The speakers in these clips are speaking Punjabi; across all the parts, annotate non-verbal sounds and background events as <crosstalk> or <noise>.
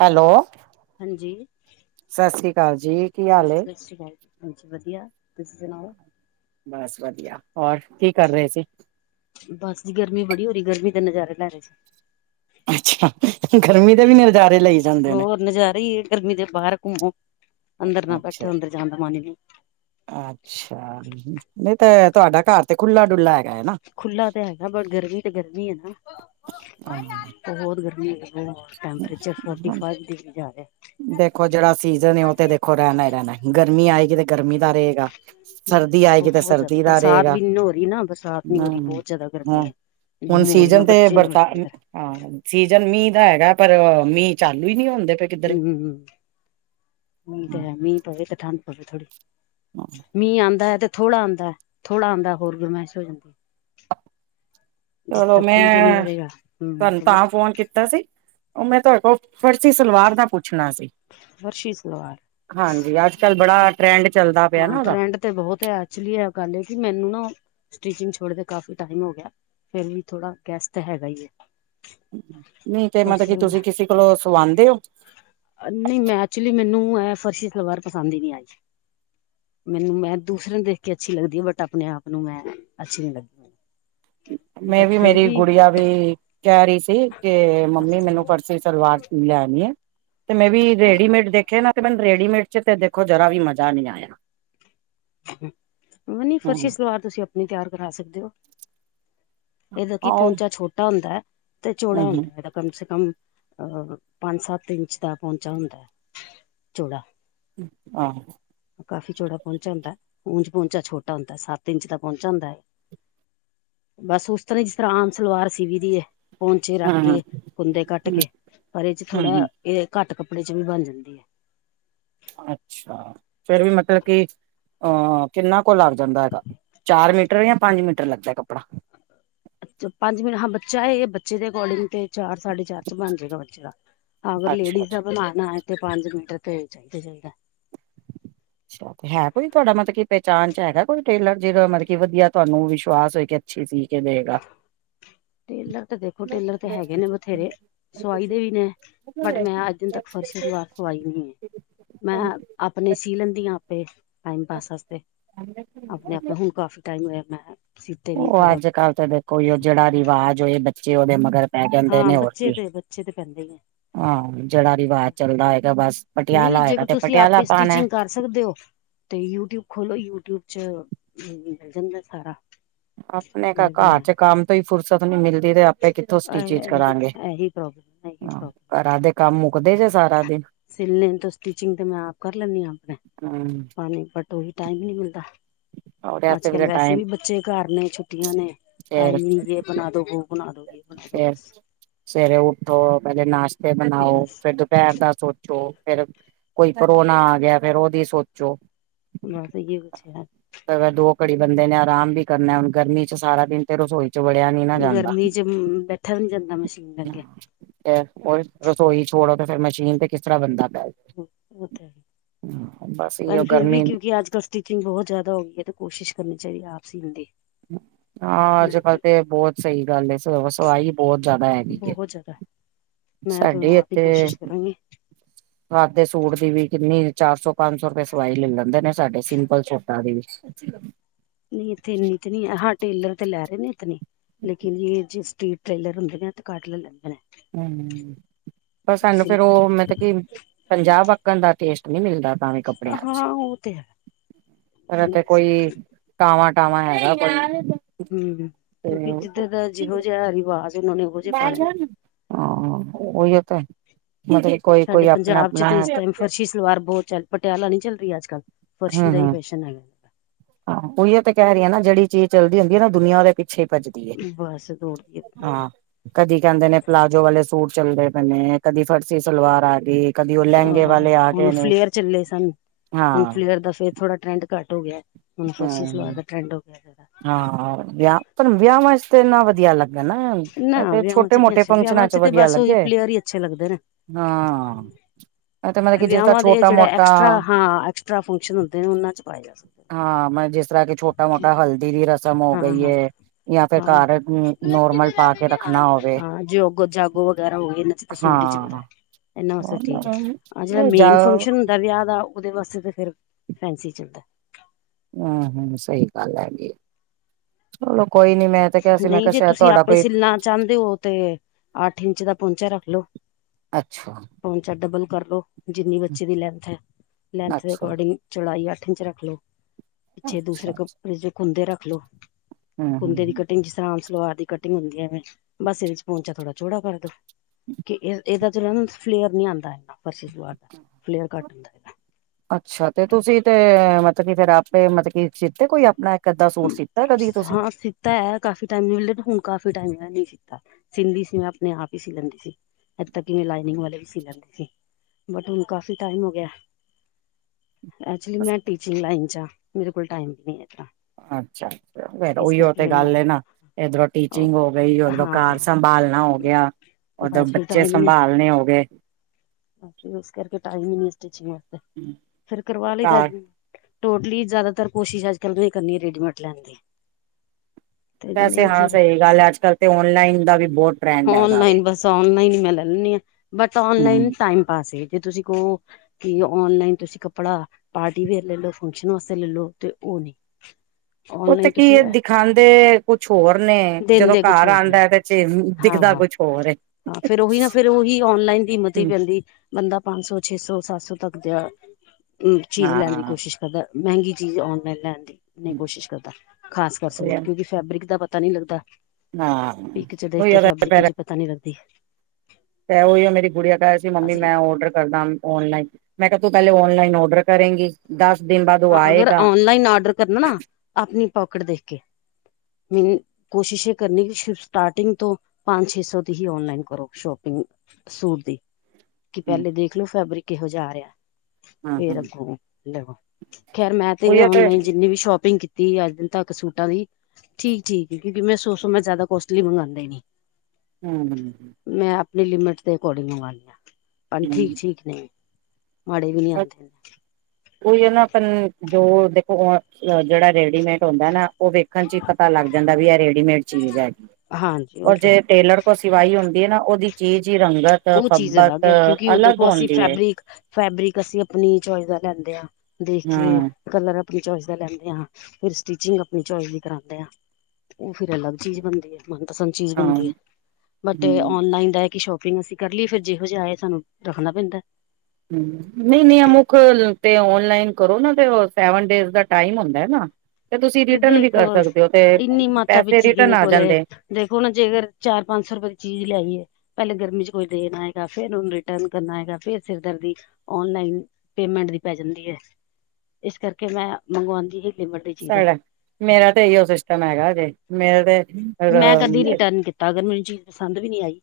ਹੈਲੋ। ਹਾਂਜੀ। ਸਤਿ ਸ੍ਰੀ ਅਕਾਲ ਜੀ ਕੀ ਹਾਲ ਹਾਂਜੀ, ਏ ਸਤਿ ਸ੍ਰੀ ਅਕਾਲ। ਹਾਂਜੀ ਵਧੀਆ, ਤੁਸੀਂ ਸੁਣਾਓ? ਬੱਸ ਵਧੀਆ। ਹੋਰ ਕੀ ਕਰ ਰਏ ਸੀ? ਬਸ ਜੀ ਗਰਮੀ ਬੜੀ ਹੋ ਰੀ ਗਰਮੀ ਤੇ ਨਜ਼ਾਰੇ ਲੈ ਰਏ ਸੀ। ਅੱਛਾ, ਗਰਮੀ ਦੇ ਵੀ ਨ ਹੋਰ ਨਜ਼ਾਰੇ ਈ ਏ ਗਰਮੀ ਦੇ ਬਾਰ ਘੁੰਮੋ, ਅੰਦਰ ਨਾ ਅੱਛਾ ਬੈਠੋ। ਅੰਦਰ ਜਾਣ ਦਾ ਮਨ ਨੀ ਅੱਛਾ, ਨਹੀਂ ਤੇ ਤੁਆਡਾ ਘਰ ਤੇ ਖੁੱਲਾ ਡੁੱਲਾ ਏ। ਖੁੱਲਾ ਤਾਂ ਹੈਗਾ ਬਟ ਗਰਮੀ ਤੇ ਗਰਮੀ ਏ ਨਾ। ਬਹੋਤ ਗਰਮੀ ਏ। ਹੋਰ ਟੈਂਪਰੇਚਰ ਫੋਰਟੀ-ਫਾਈਵ ਡਿਗਰੀ ਜਾ ਰਿਆ। ਦੇਖੋ ਜਿਹੜਾ ਸੀਜਨ ਏ ਓ ਤੇ ਦੇਖੋ ਰੈਣਾ ਏ ਰੈਣਾ, ਗਰਮੀ ਆਏਗੀ ਤੇ ਗਰਮੀ ਦਾ ਰਏਗਾ। ਸਰਦੀ ਆਏਗੀ ਤੇ ਬਹੁਤ ਜ਼ਿਆਦਾ ਸਰਦੀ ਦਾ ਬਰਸਾਤ ਰਏਗਾ ਵੀ ਨੀ ਹੋ ਰਹੀ ਨਾ ਬਰਸਾਤ ਨੀ ਹੋ ਰਹੀ ਹੂੰ, ਬਹੁਤ ਜ਼ਿਆਦਾ ਗਰਮੀ ਹੈ। ਹੁਣ ਗੁੰਮ ਹੋ ਰਹੀਆਂ ਸੀਜਨ ਤੇ ਬੱਚੇ ਅੰਦਰ ਬਰਸਾ ਹਾਂ, ਹੁਣ ਸੀਜਨ ਮੀਂਹ ਦਾ ਹੈਗਾ ਪਰ ਮੀਂਹ ਚਾਲੂ ਈ ਨੀ ਹੁੰਦੇ ਪਏ। ਕਿੱਧਰੇ ਹੂੰ, ਹੁਣ ਤਾਂ ਹੈ ਮੀਂਹ ਪਏ ਤੇ ਠੰਡ ਪਵੇ ਥੋੜ੍ਹੀ। ਹਾਂ। ਮੀਂਹ ਆਂਦਾ ਤੇ ਥੋੜ੍ਹਾ ਆਂਦਾ, ਥੋੜਾ ਆਂਦਾ ਤੇ ਹੋਰ ਗਰਮੈਸ਼ ਹੋ ਜਾਂਦੀ। ਓਦੋ ਮੈਂ ਤੁਹਾਨੂੰ ਤਾਂ ਫੋਨ ਕੀਤਾ ਸੀ ਓ ਮੈਂ ਤੁਆਡੇ ਕੋਲ ਫਰਸੀ਼ ਸਲਵਾਰ ਦਾ ਪੁੱਛਣਾ ਸੀ। ਹਾਂਜੀ, ਅੱਜ-ਕਲ ਬੜਾ ਟਰੈਂਡ ਚੱਲਦਾ ਪਿਆ ਹਾਂ ਨਾ ਓਦਾਂ। ਟਰੈਂਡ ਤੇ ਬੌਤ ਐ ਅਚੁਲੀ ਐ ਗੱਲ ਏ ਕਿ ਮੈਂਨੂੰ ਨਾ ਸਟਿਚਿੰਗ ਛੋੜਦੇ ਕਾਫੀ ਟਾਈਮ ਹੋ ਗਿਆ ਫੇਰ ਵੀ ਥੋੜਾ ਗੈਸ ਤੇ ਹੈਗਾ ਈ ਏ। ਨਹੀਂ ਤੇ ਮਤਲਬ ਕੀ ਤੁਸੀਂ ਕਿਸੇ ਕੋਲੋਂ ਸਵਾਂਦੇ ਓ? ਅ ਨਹੀਂ ਮੈਂ ਐਚੁਲੀ ਮੈਨੂੰ ਐ ਫਰਸ਼ੀ ਸਲਵਾਰ ਪਸੰਦ ਈ ਨੀ ਆਈ। ਮੈਨੂੰ ਮੈਂ ਦੂਸਰੇ ਨੂੰ ਦੇਖ ਕੇ ਅੱਛੀ ਲੱਗਦੀ ਏ ਬਟ ਆਪਣੇ ਆਪ ਨੂੰ ਮੈਂ ਅੱਛੀ ਨੀ ਲੱਗਦੀ। <inaudible> ਬਟ ਮੇਵੀ ਫਿਰ ਮੇਰੀ ਵੀ ਗੁੜੀਆਂ ਵੀ ਕਹਿ ਰਹੀ ਸੀ, ਕਿ ਮੰਮੀ ਹਾਂਜੀ ਮੈਨੂੰ ਹਾਂਜੀ ਫਰਸ਼ੀ ਸਲਵਾਰ ਲੈਣੀ ਆ ਤੇ ਮੇਵੀ ਰੇਡੀਮੇਡ ਦੇਖੇ ਨਾ ਤੇ ਮੈਨੂੰ ਰੇਡੀਮੇਡ ਚ ਤੇ ਦੇਖੋ ਜਰਾ ਵੀ ਮਜ਼ਾ ਨੀ ਆਇਆ। ਨਈ ਹਮ ਫਰਸ਼ੀ ਸਲਵਾਰ ਤੁਸੀਂ ਆਪਣੀ ਤਿਆਰ ਕਰਾ ਸਕਦੇ ਓ। ਇਹਦਾ ਕੀ ਆਹ ਪਹੁੰਚਾ ਛੋਟਾ ਹੁੰਦਾ, ਤੇ ਚੌੜਾ ਹਮ ਹੁੰਦਾ। ਕਮ ਸੇ ਕਮ ਅ ਪੰਜ ਸੱਤ ਇੰਚ ਦਾ ਪਹੁੰਚਾ ਹੁੰਦਾ ਚੋੜਾ। ਹਾਂ, ਕਾਫ਼ੀ ਚੋੜਾ ਪੋਂਚਾ ਹੁੰਦਾ ਉਂਝ ਪੋਂਚਾ ਛੋਟਾ ਹੁੰਦਾ ਸੱਤ ਇੰਚ ਦਾ ਪੋਂਚਾ ਹੁੰਦਾ। ਬਸ ਉਸ ਤਰ੍ਹਾਂ ਜਿਸ ਤਰ੍ਹਾਂ ਆਮ ਸਲਵਾਰ ਸੀ ਦੀ ਏ। ਪੋਂਚੇ ਰੱਖ ਹਮ ਕੇ ਕੁੰਦੇ ਕੱਟ ਕੇ ਪਰ, ਇਹ ਚ ਹਮ ਥੋੜਾ ਹਮ ਇਹ ਘੱਟ ਕੱਪੜੇ ਚ ਵੀ ਬਣ ਜਾਂਦੀ ਐ ਅੱਛਾ ਫਿਰ ਵੀ ਮਤਲਬ ਕਿ ਆ ਕਿੰਨਾ ਕੁ ਲੱਗ ਜਾਂਦਾ ਹੈਗਾ, ਚਾਰ ਮੀਟਰ ਜਾਂ ਪੰਜ ਮੀਟਰ ਲੱਗਦਾ ਕੱਪੜਾ ਹੈ ਪੰਜ ਮੀਟਰ ਹਾਂ ਬੱਚਾ ਐ ਬੱਚੇ ਦੇ ਅਕੋਰਡਿੰਗ ਤੇ ਚਾਰ ਸਾਢੇ ਚਾਰ ਚ ਬਣ ਜੇਗਾ ਬੱਚੇ ਦਾ। ਅਗਰ ਅੱਛਾ, ਲੇਡੀਜ਼ ਦਾ ਅੱਛਾ, ਬਣਾਣਾ ਐ ਤੇ ਪੰਜ ਮੀਟਰ ਤੇ <unintelligible> ਅੱਛਾ ਤੇ ਹੈ ਕੋਈ ਤੁਹਾਡਾ ਮਤਲਬ ਕੀ ਪਹਿਚਣ ਚ ਹੈਗਾ, ਕੋਈ ਟੇਲਰ ਜਿਹੜਾ ਮਤਲਬ ਕਿ ਵਧੀਆ ਤੁਹਾਨੂੰ ਵਿਸ਼ਵਾਸ ਹੋਏ ਕੇ ਅੱਛੀ ਸੀ ਕੇ ਦੇਗਾ। ਟੇਲਰ ਤੇ ਦੇਖੋ ਟੇਲਰ ਤੇ ਹੈਗੇ ਨੇ ਬਥੇਰੇ ਸਵਾਈ ਦੇ ਵੀ ਨੇ ਬਟ ਮੈਂ ਅੱਜ ਦਿਨ ਤੱਕ ਫਰਸ਼ੀ ਸਲਵਾਰ ਸਵਾਈ ਨੀ ਐ ਮੈਂ ਆਪਣੇ ਸੀ ਲੈਂਦੀ ਆ ਆਪੇ, ਟਾਈਮ ਪਾਸ ਵਾਸਤੇ ਆਪਣੇ ਆਪ ਹੁਣ ਕਾਫੀ ਟਾਈਮ ਹੋਇਆ ਮੈਂ ਸੀਤੇ ਨੀ ਉਹ ਥੋੜਾ ਅੱਜ ਕੱਲ ਤੇ ਦੇਖੋ ਓ ਜਿਹੜਾ ਰਿਵਾਜ ਹੋਏ ਬੱਚੇ ਉਹਦੇ ਮਗਰ ਪੈ ਹਾਂ ਬੱਚੇ ਤੇ ਬੱਚੇ ਤੇ ਪੈਂਦੇ ਨੀ। ਆਹੋ ਜਿਹੜਾ ਰਿਵਾਜ ਚੱਲਦਾ ਹੋਏਗਾ ਬਸ, ਪਟਿਆਲਾ ਨਹੀਂ ਹੋਏਗਾ ਜੇਕਰ ਤੇ ਤੁਸੀਂ ਪਟਿਆਲਾ ਆਪੇ ਪਾਣਾ। ਸਟਿਚਿੰਗ ਕਰ ਸਕਦੇ ਓ ਤੇ ਯੂਟਿਊਬ ਖੋਲੋ ਯੂਟਿਊਬ ਚ ਮਿਲ ਜਾਂਦਾ ਸਾਰਾ ਆਪਣੇ ਜਿਵੇਂ ਘਰ ਚ ਬਣਾਉਣਾ ਕੰਮ ਤੋਂ ਈ ਫ਼ੁਰਸਤ ਨੀ ਮਿਲਦੀ ਤੇ ਕਿੱਥੋਂ ਸਟੀਟੀਜ ਇਹੀ ਕਰਾਂਗੇ, ਇਹੀ ਪ੍ਰੋਬਲਮ ਇਹੀ ਪ੍ਰੋਬਲਮ ਘਰਾਂ ਦੇ ਕੰਮ ਮੁੱਕਦੇ ਜੇ ਸਾਰਾ ਦਿਨ ਸਿਰਨੇ ਨੂੰ ਤੋਂ ਸਟਿਚਿੰਗ ਤੇ ਮੈਂ ਆਪ ਕਰ ਲੈਣੀ ਆ ਆਪਣੇ, ਹਮ <unintelligible> ਟਾਈਮ ਨੀ ਮਿਲਦਾ। ਉਹਦੇ ਅੱਜ ਵਾਸਤੇ ਕੱਲ ਤਾਂ ਵੈਸੇ ਟਾਈਮ ਵੀ ਬੱਚੇ ਘਰ ਨੇ ਛੁੱਟੀਆਂ ਨੇ, ਫੇਰ ਟਾਈਮ ਈ ਨੀ ਜੇ ਬਣਾ ਦੋ ਵੋ ਬਣਾ ਦੋਗੇ। ਫੇਰ ਸਵੇਰੇ ਉੱਠੋ, ਪਹਿਲੇ ਨਾਸ਼ਤੇ ਬਣਾਓ, ਬਸ ਫਿਰ ਦੁਪ ਦੁਪੈਰ ਦਾ ਸੋਚੋ, ਫ਼ਿਰ ਕੋਈ ਪਰੋਣਾ ਆ ਗਿਆ, ਫੇਰ ਉਹਦੀ ਸੋਚੋ ਬਸ, ਆਈੳ ਈ ਕੁਛ ਹੈ। ਦੋ ਘੜੀ ਬੰਦੇ ਨੇ ਆਰਾਮ ਵੀ ਕਰਨਾ ਐ, ਹੁਣ ਗਰਮੀ 'ਚ ਸਾਰਾ ਦਿਨ ਤੇ ਰਸੋਈ 'ਚ 'ਚ ਵੜਿਆ ਨੀ ਨਾ ਜਾਂਦਾ। ਗਰਮੀ ਚ ਬੈਠਾ ਨੀ ਜਾਂਦਾ ਮਸ਼ੀਨ ਅੱਗੇ ਹਮਮ ਤੇ ਉਹ ਰਸੋਈ ਛੋੜੋ, ਤੇ ਫ਼ਿਰ ਮਸ਼ੀਨ ਤੇ ਕਿਸ ਤਰ੍ਹਾਂ ਬੰਦਾ ਪੈਰ ਉਹ ਤਾਂ ਹੈ, ਬਸ ਇਓ ਕੰਮ ਫਿਰ ਵੀ ਗਰਮੀ ਕਿਉਂਕਿ ਅੱਜ ਕਲ ਸਟੀਚਿੱਗ ਬਹੁਤ ਜ਼ਿਆਦਾ ਹੋ ਗਈ ਹੈ, ਤੇ ਕੋਸ਼ਿਸ਼ ਕਰਨੀ ਚਾਹੀਦੀ ਐ ਆਪ ਸੀਣ ਦੀ। ਹਾਂ ਅੱਜ ਕੱਲ ਤੇ ਬਹੁਤ ਸਹੀ ਗੱਲ ਏ, ਸਵ ਸਵਾਈ ਬਹੁਤ ਜ਼ਿਆਦਾ ਹੈਗੀ ਹੈ, ਬਹੁਤ ਜ਼ਿਆਦਾ ਮੈਂ ਤਾਂ ਸਾਡੇ ਆਪ ਹੀ ਇੱਥੇਏੇੇੇ ਕੋਸ਼ਿਸ਼ ਕਰਾਂਗੀ ਸਾਦੇ ਸੂਟ ਦੀ ਵੀ ਕਿੰਨੀ ਚਾਰ ਸੌ, ਪੰਜ ਸੌ ਰੁਪਏ ਸਵਾਈ ਲੈ ਲੈਂਦੇ ਨੇ ਸਾਡੇ ਸਿੰਪਲ ਸੂਟਾਂ ਦੀ ਵੀ। ਠੀਕ <inaudible> ਨਹੀਂ ਇੱਥੇ ਇੰਨੀ ਤੇ ਨੀ ਹੈ, ਟੇਲਰ ਤੇ ਲੈ ਰਹੇ ਨੇ ਇਤਨੀ ਲੇਕਿਨ ਜ ਜੇ ਸਪੀਡ ਟ੍ਰੇਲਰ ਹੁੰਦੇ ਨੇ ਤੇ ਕੱਟ ਲੈ ਲੈਂਦੇ ਨੇ। ਹਮਮਮਮ ਪਰ ਸਾਨੂੰ ਫੇਰ ਉਹ, ਮਤਲਬ ਕੀ ਪੰਜਾਬ ਅੱਕਣ ਦਾ ਟੇਸਟ ਨੀ ਮਿਲਦਾ ਤਾਵੀ ਕੱਪੜਿਆ 'ਚ ਹਾਂ ਉਹ ਤੇ ਹੈ <unintelligible> ਟਾਵਾਂ ਟਾਵਾਂ ਹੈਗਾ ਕੁਈ ਹਮ, ਕਿਉਂਕਿ ਜਿੱਧਰ ਦਾ ਜਿਹੋ ਜਿਹਾ ਰਿਵਾਜ ਹਾਾਾਾਾਂ ਓ ਤੇ, ਮਤਲਬ ਕੀ ਸਾਡੇ ਪੰਜਾਬ 'ਚ ਤੇ ਇਸ ਤ ਟਾਈਮ ਫਰਸ਼ੀ ਸਲਵਾਰ ਬਹੁਤ ਚੱਲ ਪਟਿਆਲਾ ਨਹੀਂੀ ਚੱਲ ਰਹੀ ਅੱਜ ਕੱਲ੍ਹ, ਫਰਸ਼ੀ ਦਾ ਹੀ ਫੈਸ਼ਨ ਹੈਗਾ। ਹਾਂ ਉਹੀ ਤਾਂ ਕਹਿ ਰਹੀ ਆ ਨਾ, ਜਿਹੜੀ ਚੀਜ਼ ਚੱਲਦੀ ਹੁੰਦੀ ਹੈ ਨਾ ਦੁਨੀਆਂ ੳਦੇ ਪ ਛੇ ਪੱਜਦੀ ਹੈ, ਬਸ ਦੌੜਦੀ ਰਹਿੰਦੀ ਆ ਹਾਂ ਕਦੀ ਕਹਿੰਦੇ ਨੇ ਪਲਾਜ਼ੋ ਵਾਲੇ ਸੂਟ ਚੱਲਦੇ ਪਏਣੇ, ਕਦੀ ਫਰਸੀ ਸਲਵਾਰ ਆ ਗਈ। ਕਦੀ ਉਹ ਲਹਿੰਗੇ ਹਹ, ਵਾਲੇ ਆ ਹੁਣ ਗਏ ਨੇ ਫਲੇਅਰ ਚੱਲੇ ਸਨ, ਹੁਣ ਹਾਂ ਫਲੇਅਰ ਦਾ ਫੇਰ ਥੋੜਾ ਟਰੈਂਡ ਘੱਟ ਹੋ ਗਿਆ, ਹੁਣ ਫਰਸ਼ੀ ਸਲਵਾਰ ਹਮ ਦਾ ਟਰੈਂਡ ਹੋ ਗਿਆ ਜਿਹੜਾ ਹਾਂ ਵਿਆਹ, ਪਰ ਵਿਆਹ ਵਾਚ ਤੇ ਇੰਨਾ ਵਧੀਆ ਲੱਗਦਾ ਨਾ ਤੇ, ਵਿਆਹਾਂ ਛੋਟੇ ਚ ਨੀ ਮੋਟੇ ਅੱਛੇ ਫੰਕਸ਼ਨਾਂ ਵਿਆਹਾਂ 'ਚ ਤੇ ਵਧੀਆ ਬਸ ਉਹੀ ਲੱਗੇ। ਫਲੇਅਰ ਹੀ ਅੱਛੇ ਲੱਗਦੇ ਨੇ। ਹਾਂ ਤੇ ਮਤਲਬ ਕਿ ਜਿਸਦਾ ਵਿਆਹਾਂ ਦੇ ਛੋਟਾ ਜਿਹੜੇ ਮੋਟਾ ਐਕਸਟਰਾ, ਹਾਂ ਐਕਸਟਰਾ ਫੰਕਸ਼ਨ ਹੁੰਦੇ ਨੇ ਉਹਨਾਂ 'ਚ ਪਾਏ ਜਾ ਸਕਦੇ। ਨੇ। ਹਾਂ, ਮੈਂ ਜਿਸ ਤਰ੍ਹਾਂ ਕਿ ਛੋਟਾ ਮੋਟਾ ਹਲਦੀ ਦੀ ਰਸਮ ਹੋ ਗਈ ਹਾਂ-ਹਾਂ। ਹੈ। ਜਾਂ ਫਿਰ ਹਾਂ, ਘਰ ਨੋਰਮਲ ਪਾ ਕੇ ਰੱਖਣਾ ਹੋਵੇ ਹਾਂ ਜਗੋ ਜਾਗੋ ਵਗੈਰਾ ਹੋ ਗ ਇਹਨਾਂ 'ਚ ਸੂਟ ਹੀ ਚੱਲਦਾ ਹਾਂ ਹੈ, ਇਹਨਾ ਵਾਸਤੇ ਠੀਕ ਹੈ ਆਹ ਜਿਹੜਾ ਜਾ ਮੇਨ ਫੰਕਸ਼ਨ ਦਾ ਵਿਆਹ ਦਾ, ਉਹਦੇ ਵਾਸਤੇ ਤਾਂ ਫਿਰ ਫੈਸੀ ਚੱਲਦਾ। ਹਮ ਹਮ ਸਹੀ ਗੱਲ ਹੈਗੀ, ਚਲੋ ਕੋਈ ਨੀ ਮੈਂ ਤੇ ਕਿਹਾ ਸੀ ਮੈਂ ਨਹੀਂ ਕਿਹਾ ਜੇ ਸ਼ਾਇਦ ਤੁਸੀਂ ਤੁਹਾਡਾ ਆਪੇ ਕੋਈ ਸਿਲਣਾ ਚਾਹੁੰਦੇ ਹੋ ਤੇ, ਅੱਠ ਇੰਚ ਦਾ ਪਹੁੰਚਾ ਰੱਖ ਲੋ। ਅੱਛਾ। ਪਹੁੰਚਾ ਡਬਲ ਕਰ ਲੋ, ਜਿੰਨੀ ਬੱਚੇ ਦੀ ਲੈਂਥ ਹੈ, ਲੈਂਥ ਦੇ ਅੱਛਾ ਅਕੋਰਡਿੰਗ ਚੌੜਾਈ ਅੱਠ ਇੰਚ ਰੱਖ ਲੋ, ਪਿੱਛੇ ਅੱਛਾ ਦੂਸਰੇ ਕੱਪੜੇ 'ਚ ਖੁੰਦੇ ਰੱਖ ਲੋ। ਹੂੰ ਹੂੰ ਕੁੰਦੇ ਦੀ ਹੂੰ ਕਟਿੰਗ ਜਿਸ ਤਰ੍ਹਾਂ ਆਮ ਸਲਵਾਰ ਦੀ ਕਟਿੰਗ ਹੁੰਦੀ ਹੈ ਐਵੇ, ਬਸ ਇਹਦੇ ਵਿੱਚ ਪਹੁੰਚਾ ਥੋੜਾ ਚੋੜਾ ਕੱਢ ਲਓ। ਕਿ ਇਹ ਇਹਦਾ ਚਲ ਨਾ ਫਲੇਅਰ ਨੀ ਆਉਂਦਾ ਇਨਾ, ਫਰਸ਼ੀ ਸਲਵਾਰ ਦਾ, ਫਲੇਅਰ ਘੱਟ ਹੁੰਦਾ। ਅੱਛਾ, ਤੇ ਤੁਸੀਂ ਤੇ ਮਤਲਬ ਫੇਿਰ ਆਪੇ ਮਤਲਬ ਕੀ ਸੀਤੇ ਕੋਈ ਆਪਣਾ? ਇੱਕ ਅੱਧਾ ਸੂਟ ਸੀਤਾ ਕਦੀ ਤੁਸੀਂ ਹਾਂ ਸ਼ <unintelligible> ਸਿਤਾਂ ਹੈ ਕਾਫੀ ਟਾਈਮ ਪੈਲੇ, ਹੁਣ ਕਾਫੀ ਟਾਈਮ ਮੈਂ ਨ ਨਹੀਂ ਸਿਤਾ, ਸਿੰਦੀ ਸੀ ਮੈਂ ਆਪਣੇ ਆਪ ਹੀ ਸੀ ਲੈਂਦੀ ਸੀ। ਐਦ ਤਕ ਲਾਈਨਿੰਗ ਵਾਲੇ ਵੀ ਸੀ ਲੈਂਦੇ ਸੀ ਬਟ ਹੁਣ ਕਾਫੀ ਟਾਈਮ ਹੋ ਗਿਆ ਐਕਚੂਲੀ ਮੈਂ ਟੀਚਿੰਗ ਲਾਈਨ 'ਚ ਆ ਮੇਰੇ ਕੋਲ ਟਾਈਮ ਨਹੀਂ ਹੈਗਾ ਅੱਛਾ ਫਿਰ ਇਸ ਉਹੀ ਤੇ ਕਰਕੇ ਮੈਂ ਗੱਲ ਨਾ ਇਧਰੋਂ ਟੀਚਿੰਗ ਹੋ ਗਈ ਉਧਰੋਂ ਹਾਂ ਘਰ ਸੰਭਾਲਣਾ ਹੋ ਗਿਆ ਓਧਰੋਂ ਬਸ ਫਿਰ ਬੱਚੇ ਟਾਈਮ ਹੀ ਸੰਭਾਲਣੇ ਹੋ ਗਏ ਇਸ ਕਰਕੇ ਟਾਈਮ ਹੀ ਨੀ ਮਿਲਦਾ ਸਟਿਚਿੰਗ ਵਾਸਤੇ ਫਿਰ ਕਰਵਾ ਲਈ ਦਾ ਘਰ ਜੀ ਟੋਟਲੀ ਜ਼ਿਆਦਾਤਰ ਕੋਸ਼ਿਸ਼ ਅੱਜ ਕੱਲ ਨਹੀਂ ਕਰਨੀ ਰੈਡੀਮੇਡ ਲੈਣ ਦੀ ਤੇ ਵੈਸੇ ਨਹੀਂ ਹਾਂ ਫਿਰ ਸਹੀ ਗੱਲ ਹੈ ਅੱਜ ਕੱਲ੍ਹ ਤੇ ਔਨਲਾਈਨ ਦਾ ਵੀ ਬਹੁਤ ਟਰੈਂਡ ਹੈਗਾ ਵੇ ਔਨਲਾਈਨ ਬਸ ਔਨਲਾਈਨ ਹੀ ਮੈਂ ਲੈ ਲੈਂਦੀ ਹਾਂ ਬਟ ਹੂੰ ਔਨਲਾਈਨ ਟਾਈਮ ਪਾਸ ਹੀ ਜੇ ਤੁਸੀਂ ਕਹੋ ਕਿ ਔਨਲਾਈਨ ਤੁਸੀਂ ਕੱਪੜਾ ਪਾਰਟੀ ਵੇਅਰ ਲੈ ਲਓ ਫੰਕਸ਼ਨ ਵਾਸਤੇ ਲੈ ਲਓ ਤੇ ਉਹ ਨੀ ਉਹ ਤੇ ਔਨਲਾਈਨ ਕੀ ਤੁਸੀਂ ਦਿਖਾਉਂਦੇ ਕੁਛ ਹੋਰ ਨੇ ਜਦੋਂ ਦਿੰਦੇ ਕੁਛ ਘਰ ਹੋਰ ਨੇ ਆਉਂਦਾ ਤੇ ਚੀਨ ਹਾਂ ਦਿਖਦਾ ਹਾਂ ਕੁਛ ਹੋਰ ਹੈ ਹਾਂ ਫਿਰ ਉਹੀ ਨਾ ਫਿਰ ਉਹੀ ਔਨਲਾਈਨ ਕੀਮਤ ਹੀ ਹੂੰ ਪੈਂਦੀ ਬੰਦਾ ਪੰਜ ਸੌ ਛੇ ਸੌ ਸੱਤ ਸੌ ਤੱਕ ਦੇ ਹਮ, ਚੀਜ਼ ਹਾਂ ਲੈਣ ਦੀ ਕੋਸ਼ਿਸ਼ ਕਰਦਾ, ਮਹਿੰਗੀ ਚੀਜ਼ ਔਨਲਾਈਨ ਲੈਣ ਦੀ ਨਹੀ ਕੋਸ਼ਿਸ਼ ਕਰਦਾ, ਖਾਸ ਕਰ ਸੂਟ, ਕਿਉਂਕਿ ਫੈਬਰਿਕ ਦਾ ਪਤਾ ਨਹੀਂ ਲੱਗਦਾ ਹਾਂ ਪਿਕ 'ਚ ਦੇਖ ਕੇ ਉਹੀਓ ਫੈਬਰਿਕ ਨੂੰ 'ਚ ਪਤਾ ਨੀ ਲੱਗਦੀ ਤੇ ਉਹੀ ਮੇਰੀ ਗੁੜੀਆ ਕਹਿ ਰਹੀ ਸੀ ਮੰਮੀ ਅਸੀਂ ਮੈਂ ਔਡਰ ਕਰਦਾ ਔਨਲਾਈਨ ਮੈਂ ਕਿਹਾ ਤੂੰ ਪਹਿਲੇ ਔਨਲਾਈਨ ਔਡਰ ਕਰੇਗੀ ਦਸ ਦਿਨ ਬਾਅਦ ਉਹ ਆਏਗਾ ਆਪਣੀ ਪੋਕਟ ਦੇਖ ਕੇ ਹਮਮ ਕੋਸ਼ਿਸ਼ ਇਹ ਕਰਨੀ ਕਿ ਸਟਾਰਟਿੰਗ ਤੋਂ ਪੰਜ ਛੇ ਸੌ ਦੀ ਹੀ ਔਨਲਾਈਨ ਕਰੋ ਸ਼ੋਪਿੰਗ ਸੂਟ ਦੀ ਕਿ ਹੂੰ ਪਹਿਲੇ ਦੇਖਲੋ ਫੈਬਰਿਕ ਕਿਹੋ ਜਿਹਾ ਆਇਆ ਹਾਂ ਹਾਂ ਫੇਰ ਅੱਗੋਂ ਲਵੋ ਖੈਰ ਮੈਂ ਤੇ ਔਨਲਾਈਨ ਜਿੰਨੀ ਵੀ ਸ਼ੋਪਿੰਗ ਕੀਤੀ ਅੱਜ ਤੱਕ ਸੂਟਾਂ ਦੀ ਠੀਕ ਠੀਕ ਹੈ ਕਿਉਂਕਿ ਮੈਂ ਸੌ ਮੈਂ ਜ਼ਿਆਦਾ ਕੋਸਟਲੀ ਮੈੰ ਮੰਗਉਂਦਾ ਨੀ ਹਮ ਹੂੰ ਮੈਂ ਆਪਣੀ ਲਿਮਿਟ ਦੇ ਅਕੋਰਡਿੰਗ ਮੰਗਵਾਉਣੀ ਹਾਂ ਪਰ ਠੀਕ ਹੂੰ ਠੀਕ ਨੇ ਮਾੜੇ ਵੀ ਨਹੀਂ ਆਉਂਦੇ ਉਈ ਨਾ ਆਪ ਜੋ ਦੇਖੋ ਜਿਹੜਾ ਰੇਡੀਮੇਡ ਹੁੰਦਾ ਨਾ ਉਹਦੇ ਹਾਂਜੀ ਪਤਾ ਲੱਗ ਜਾਂਦਾ ਵੀ ਇਹ ਰੇਡੀਮੇਡ ਚੀਜ਼ ਹੈਗੀ ਹਾਂਜੀ ਉਹ ਔਰ ਤੇ ਹੈ ਜੇ ਟੇਲਰ ਓਹਦੀ ਸਿਵਾਈ ਹੁੰਦੀ ਹੈ ਨਾ ਉਹਦੀ ਚੀਜ਼ ਹੀ ਰੰਗਤ ਉਹ ਚੀਜ਼ ਫੱਬਤ ਅਲੱਗ ਹੈ ਕਿਉਂਕਿ ਉਹ ਅਲੱਗ ਦੇਖੋ ਅਸੀਂ ਹੁੰਦੀ ਹੈ ਫੈਬਰਿਕ ਫੈਬਰਿਕ ਅਸੀਂ ਆਪਣੀ ਚੋਇਸ ਦਾ ਲੈਂਦੇ ਹਾਂ ਦੇਖ ਹਾਂ ਕੇ ਕਲਰ ਆਪਣੀ ਚੋਇਸ ਦਾ ਲੈਂਦੇ ਹਾਂ, ਫਿਰ ਸਟਿਚਿੰਗ ਆਪਣੀ ਚੋਇਸ ਦੀ ਕਰਾਉਂਦੇ ਹਾਂ ਉਹ ਫਿਰ ਅਲੱਗ ਚੀਜ਼ ਬਣਦੀ ਹੈ ਮਨਪਸੰਦ ਚੀਜ਼ ਹਾਂ ਬਣਦੀ ਹੈ ਬਟ ਹਮ ਔਨਲਾਈਨ ਦਾ ਹੈ ਕਿ ਸ਼ੋਪਿੰਗ ਅਸੀਂ ਕਰ ਲਈਏ ਫੇਰ ਜਿਹੋ ਜਿਹਾ ਆਏ ਸਾਨੂੰ ਰੱਖਣਾ ਪੈਂਦਾ ਹੂੰ ਨਹੀਂ ਨਹੀਂ ਆ ਮੁਕ ਤੇ ਓਨਲਾਈਨ ਕਰੋ ਨਾ ਤੇ ਸੈਵਨ ਡੇਜ਼ ਦਾ ਟਾਈਮ ਹੁੰਦਾ ਨਾ ਤੇ ਤੁਸੀਂ ਰਿਟਰਨ ਕਿਦੇ ਵੀ ਕਰ ਕੋਲ ਸਕਦੇ ਹੋ, ਤੇ ਇੰਨੀ ਮਾਤਾ ਪੈਸੇ ਪਿੱਛੀ ਰਿਟਰਨ ਕਿਦੇ ਆ ਕੋਲੇ ਜਾਂਦੇ ਦੇਖੋ ਨਾ ਜੇਕਰ, ਚਾਰ ਪੰਜ ਸੌ ਰੁਪਏ ਦੀ ਚੀਜ਼ ਲਿਆਈਏ ਪਹਿਲੇ ਗਰਮੀ 'ਚ ਕੋਈ ਦੇਣ ਆਏਗਾ, ਫਿਰ ਉਹਨੂੰ ਰਿਟਰਨ ਕਰਨਾ ਆਏਗਾ, ਫਿਰ ਸਿਰ ਦਰਦੀ ਓਨਲਾਈਨ ਪੇਮੈਂਟ ਦੀ ਪੈ ਜਾਂਦੀ ਹੈ, ਇਸ ਕਰਕੇ ਮੈਂ ਮੰਗਵਾਉਂਦੀ ਹੀ ਲਿਮਟ ਦੀ ਚੀਜ਼ ਆ ਸਾਡਾ, ਮੇਰਾ ਤੇ ਇਹੀਓ ਸਿਸਟਮ ਹੈਗਾ ਜੇ ਮੇਰੇ ਤੇ ਮੈਂ ਕਦੀ ਰਿਟਰਨ ਕੀਤ ਅਗਰ ਮੈਨੂੰ ਚੀਜ਼ ਪਸੰਦ ਵੀ ਨਹੀਂ ਆਈ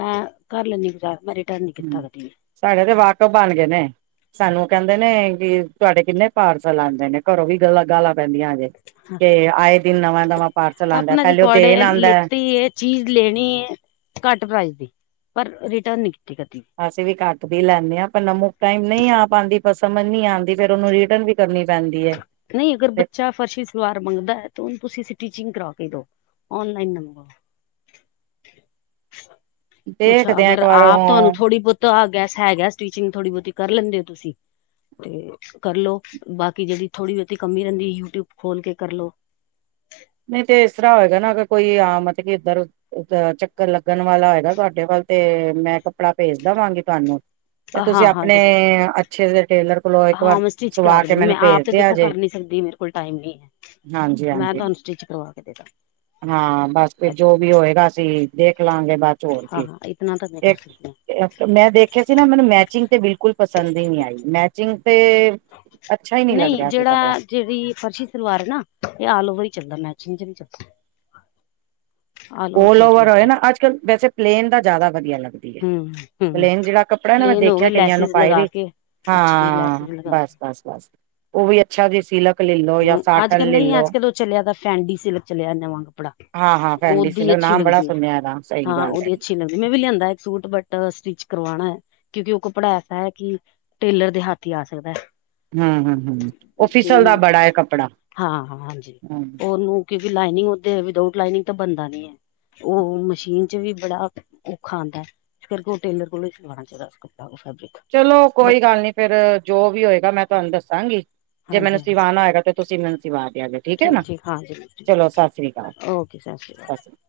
ਮੈਂ ਕਰ ਲੈਂਦੀ ਗੁਜ਼ਾਰ ਮੈਂ ਰਿਟਰਨ ਨਹੀ ਹਮ ਕੀਤਾ ਕਦੀ ਵੀ ਸਾਡੇ ਤੇ ਵਾਕਫ ਬਣ ਗਏ ਨੇ ਸਾਨੂੰ ਕਹਿੰਦੇ ਨੇ ਕਿ ਤੁਹਾਡੇ ਕਿੰਨੇ ਪਾਰਸਲ ਆਉਂਦੇ ਨੇ ਘਰੋਂ ਵੀ ਗੱਲਾਂ ਗਾਲਾਂ ਪੈਂਦੀਆਂ ਹਜੇ ਤੇ ਆਏ ਦਿਨ ਨਵਾਂ- ਨਵਾਂ ਪਾਰਸਲ ਆਉਂਦਾ ਆਪਣਾ ਪਹਿਲੇ ਉਹ ਰਿਕਾਰਡ ਦੇਣ ਏ ਆਉਂਦਾ। ਲਿੱਤੀ ਹੈ ਚੀਜ਼ ਲੈਣੀ ਹੈ ਘੱਟ ਪ੍ਰਾਈਜ਼ ਦੀ, ਪਰ ਰਿਟਰਨ ਨੀ ਕੀਤੀ ਕਦੀ। ਅਸੀਂ ਵੀ ਘੱਟ ਦੀ ਲੈਂਦੇ ਹਾਂ ਪਰ ਨਮਕ ਟਾਈਮ ਨਹੀਂ ਆ ਪਾਉਂਦੀ ਪਰ ਸਮਝ ਨੀ ਆਂਦੀ ਫੇਰ ਉਹਨੂੰ ਰਿਟਰਨ ਵੀ- ਕਰਨੀ ਪੈਂਦੀ ਹੈ। ਨਹੀਂ ਅਗਰ ਬੱਚਾ ਫਰਸ਼ੀ ਸਲਵਾਰ ਮੰਗਦਾ ਤੇ ਉਹਨੂੰ ਤੁਸੀਂ ਸਟੀਚਿੰਗ ਕਰਾ ਕੇ ਦਓ। ਔਨ ਲਈਨ ਨਾ ਮੰਗਵਾਓ। ??? ਕੁੱਛ ਅਗਰ ਆਪ ਤੁਹਾਨੂੰ ਥੋੜੀ- ਬਹੁਤੀ ਤਾਂ ਆ ਗਿਆ ਹੈਗਾ ਸਟੀਚਿੰਗ ਥੋੜੀ ਬਹੁਤੀ ਕਰ ਲੈਂਦੇ ਹੋ ਤੁਸੀਂ- ਤੇ ਕਰਲੋ, ਬਾਕੀ ਜਿਹੜੀ ਥੋੜੀ- ਬਹੁਤੀ ਕਮੀ ਰਹਿੰਦੀ ਯੂਟਿਊਬ ਖੋਲ ਕੇ ਕਰਲੋ। ਨਹੀਂ ਤੇ ਇਸ ਤਰਾਂ ਹੋਏਗਾ ਨਾ ਅ ਕੋਈ ਆਮ ਮਤਲਬ ਕਿ ਇੱਧਰ ਇੱਕ ਚੱਕਰ ਲੱਗਣ ਵਾਲਾ ਹੈਗਾ ਤੁਹਾਡੇ ਵੱਲ ਤੇ, ਮੈਂ ਕੱਪੜਾ ਭੇਜ ਦੇਵਾਂਗੀ ਤੁਹਾਨੂੰ। ਤੇ ਤੁਸੀਂ ਹਾਂ ਹਾਂ ਆਪਣੇ ਜ਼ਰੂਰ ਅੱਛੇ ਜੇ ਟੇਲਰ ਕੋਲੋਂ ਇੱਕ ਹਾਂ ਵਾਰ ਮੈਂ ਸਟਿਚ ਕਰਾ ਸਵਾ ਕੇ ਦੇਣੀ, ਮੈਂ ਮੈਨੂੰ ਆਪ ਭੇਜ ਤੇ ਦਿਆ ਦੇਖੋ ਜੇ। ਕਰ ਨੀ ਸਕਦੀ ਮੇਰੇ ਕੋਲ ਟਾਈਮ ਨਹੀਂ ਹੈ। ਹਾਂਜੀ ਮੈਂ ਹਾਂਜੀ ਤੁਹਾਨੂੰ ਸਟਿਚ ਕਰਵਾ ਕੇ ਦੇਵਾਂਗੀ। ਹਾਂ ਬਸ ਫੇ ਜੋ ਵੀ ਹੋਏਗਾ, ਅਸੀਂ ਦੇਖ ਲਵਾਂਗੇ ਬਾਦ ਚ ਹੋਰ ਕੇ, ਹਾਂ ਇਤਨਾ ਤਾਂ ਮੈਂ ਕਰ ਇੱਕ ਸਕਦੀ ਹਾਂ ਮੈਂ ਦੇਖਿਆ ਸੀ ਨਾ ਮੈਨੂੰ ਮੈਚਿੰਗ ਤੇ ਬਿਲਕੁਲ ਪਸੰਦ ਹੀ ਨਹੀਂ ਆਈ, ਮੈਚਿੰਗ ਤੇ ਅੱਛਾ ਹੀ ਨਹੀਂ ਲੱਗ ਰਿਹਾ ਸੀ ਕੱਪੜਾ। ਜਿਹੜੀ ਪਰਸ਼ੀ ਸਲਵਾਰ ਹੈ ਨਾ, ਇਹ ਆਲ ਓਵਰ ਹੀ ਚੱਲਦਾ ਮੈਚਿੰਗ ਚ ਨੀ ਚੱਲਦਾ। ਆਲ ਓਲ ਸੂਟ ਓਵਰ ਹੋਏ ਚ ਨਾ, ਅੱਜ ਕੱਲ ਵੈਸੇ ਪਲੇਨ ਦਾ ਜ਼ਿਆਦਾ ਵਧੀਆ ਲੱਗਦਾ। ਹੂੰ ਹੂੰ ਪਲੇਨ ਜਿਹੜਾ ਕੱਪੜਾ ਨਾ ਮੈਂ ਪਲੇਨ ਹੋ ਗਏ ਦੇਖਿਆ ਕਈਆਂ ਨੂੰ ਲੈਸਿਸ ਪਾਏ ਲਗਾ ਵੀ, ਕੇ ਅੱਛੀ ਹਾਂ ਲੈਸਿਸ ਲਗਾ ਬਸ। ਕੇ ਬਸ- ਬਸ ਉਹ ਵੀ ਅੱਛਾ ਜੇਹਾ ਸੀਲਾ, ਹੂੰ ਅੱਜ ਕੱਲ ਨਹੀਂ ਅੱਜ ਕੱਲ ਉਹ ਚਲਿਆ ਤਾਂ ਫੈਂਡੀ ਸਿਲਕ ਚਲਿਆ ਨਵਾਂ ਕੱਪੜਾ। ਹਾਂ ਹਾਂ ਫੈਂਡੀ ਉਹਦੀ ਸਿਲਕ ਅੱਛੀ ਨਾਮ ਬੜਾ ਲੱਗਦੀ ਹੈ, ਸੁਣਿਆ ਇਹਦਾ ਸਹੀ ਹਾਂ ਗੱਲ ਹੈ ਉਹਦੀ ਅੱਛੀ। ਅੱਛੀ ਲੱਗਦੀ, ਮੈਂ ਵੀ ਲਿਆਂਦਾ ਇੱਕ ਸੂਟ ਬਟ ਸਟਿਚ ਕਰਵਾਉਣਾ ਹੈ ਕਿਉਂਕਿ ਉਹ ਕੱਪੜਾ ਐਸਾ ਹੈ ਕਿ ਟੇਲਰ ਦੇ ਹੱਥ ਹੀ ਆ ਸਕਦਾ ਹੈ। ਹੂੰ-ਹੂੰ, ਹੂੰ ਉਹ ਫਿਸਲ ਦਾ ਬੜਾ ਹੈ ਕੱਪੜਾ। ਹਾਂ- ਹਾਂ ਹਾਂਜੀ ਹਮ ਉਹਨੂੰ ਕਿਉਂਕਿ ਲਾਈਨਿੰਗ ਓਦੇ ਵਿਦੋਟ ਲਾਈਨਿੰਗ ਤਾਂ ਬਣਦਾ ਨੀ ਹੈ। ਉਹ ਹੋਣ ਮਸ਼ੀਨ ਚ ਵੀ ਬੜਾ ਔਖਾ ਆਉਂਦਾ ਹੈ। ਇਸ ਕਰਕੇ ਉਹ ਟੇਲਰ ਕੋਲੋਂ ਈ ਸੂਉਣਾ ਚਾਹੀਦਾ ਓਹ ਕੱਪੜਾ, ਫੈਬਰਿਕ। ਚਲੋਂ ਬਟ ਕੋਈ ਗੱਲ ਨੀ ਫੇਰ, ਜੋ ਵੀ ਹੋਏਗਾ ਮੈਂ ਤੁਹਾਨੂੰ ਦੱਸਾਂਗੀ। ਜੇ ਮੈਨੂੰ ਹਾਂਜੀ ਹਾਂਜੀ ਸਿਵਾਣਾ ਹੋਏਗਾ ਤੇ ਤੁਸੀਂ ਮੈਨੂੰ ਸਿਵਾ ਦਿਆ ਜੇ, ਠੀਕ ਐ ਨਾ, ਚਲੋ ਸਤਿ ਸ੍ਰੀ ਅਕਾਲ। ਜੀ ਸਤਿ ਸ੍ਰੀ ਕਾਲ।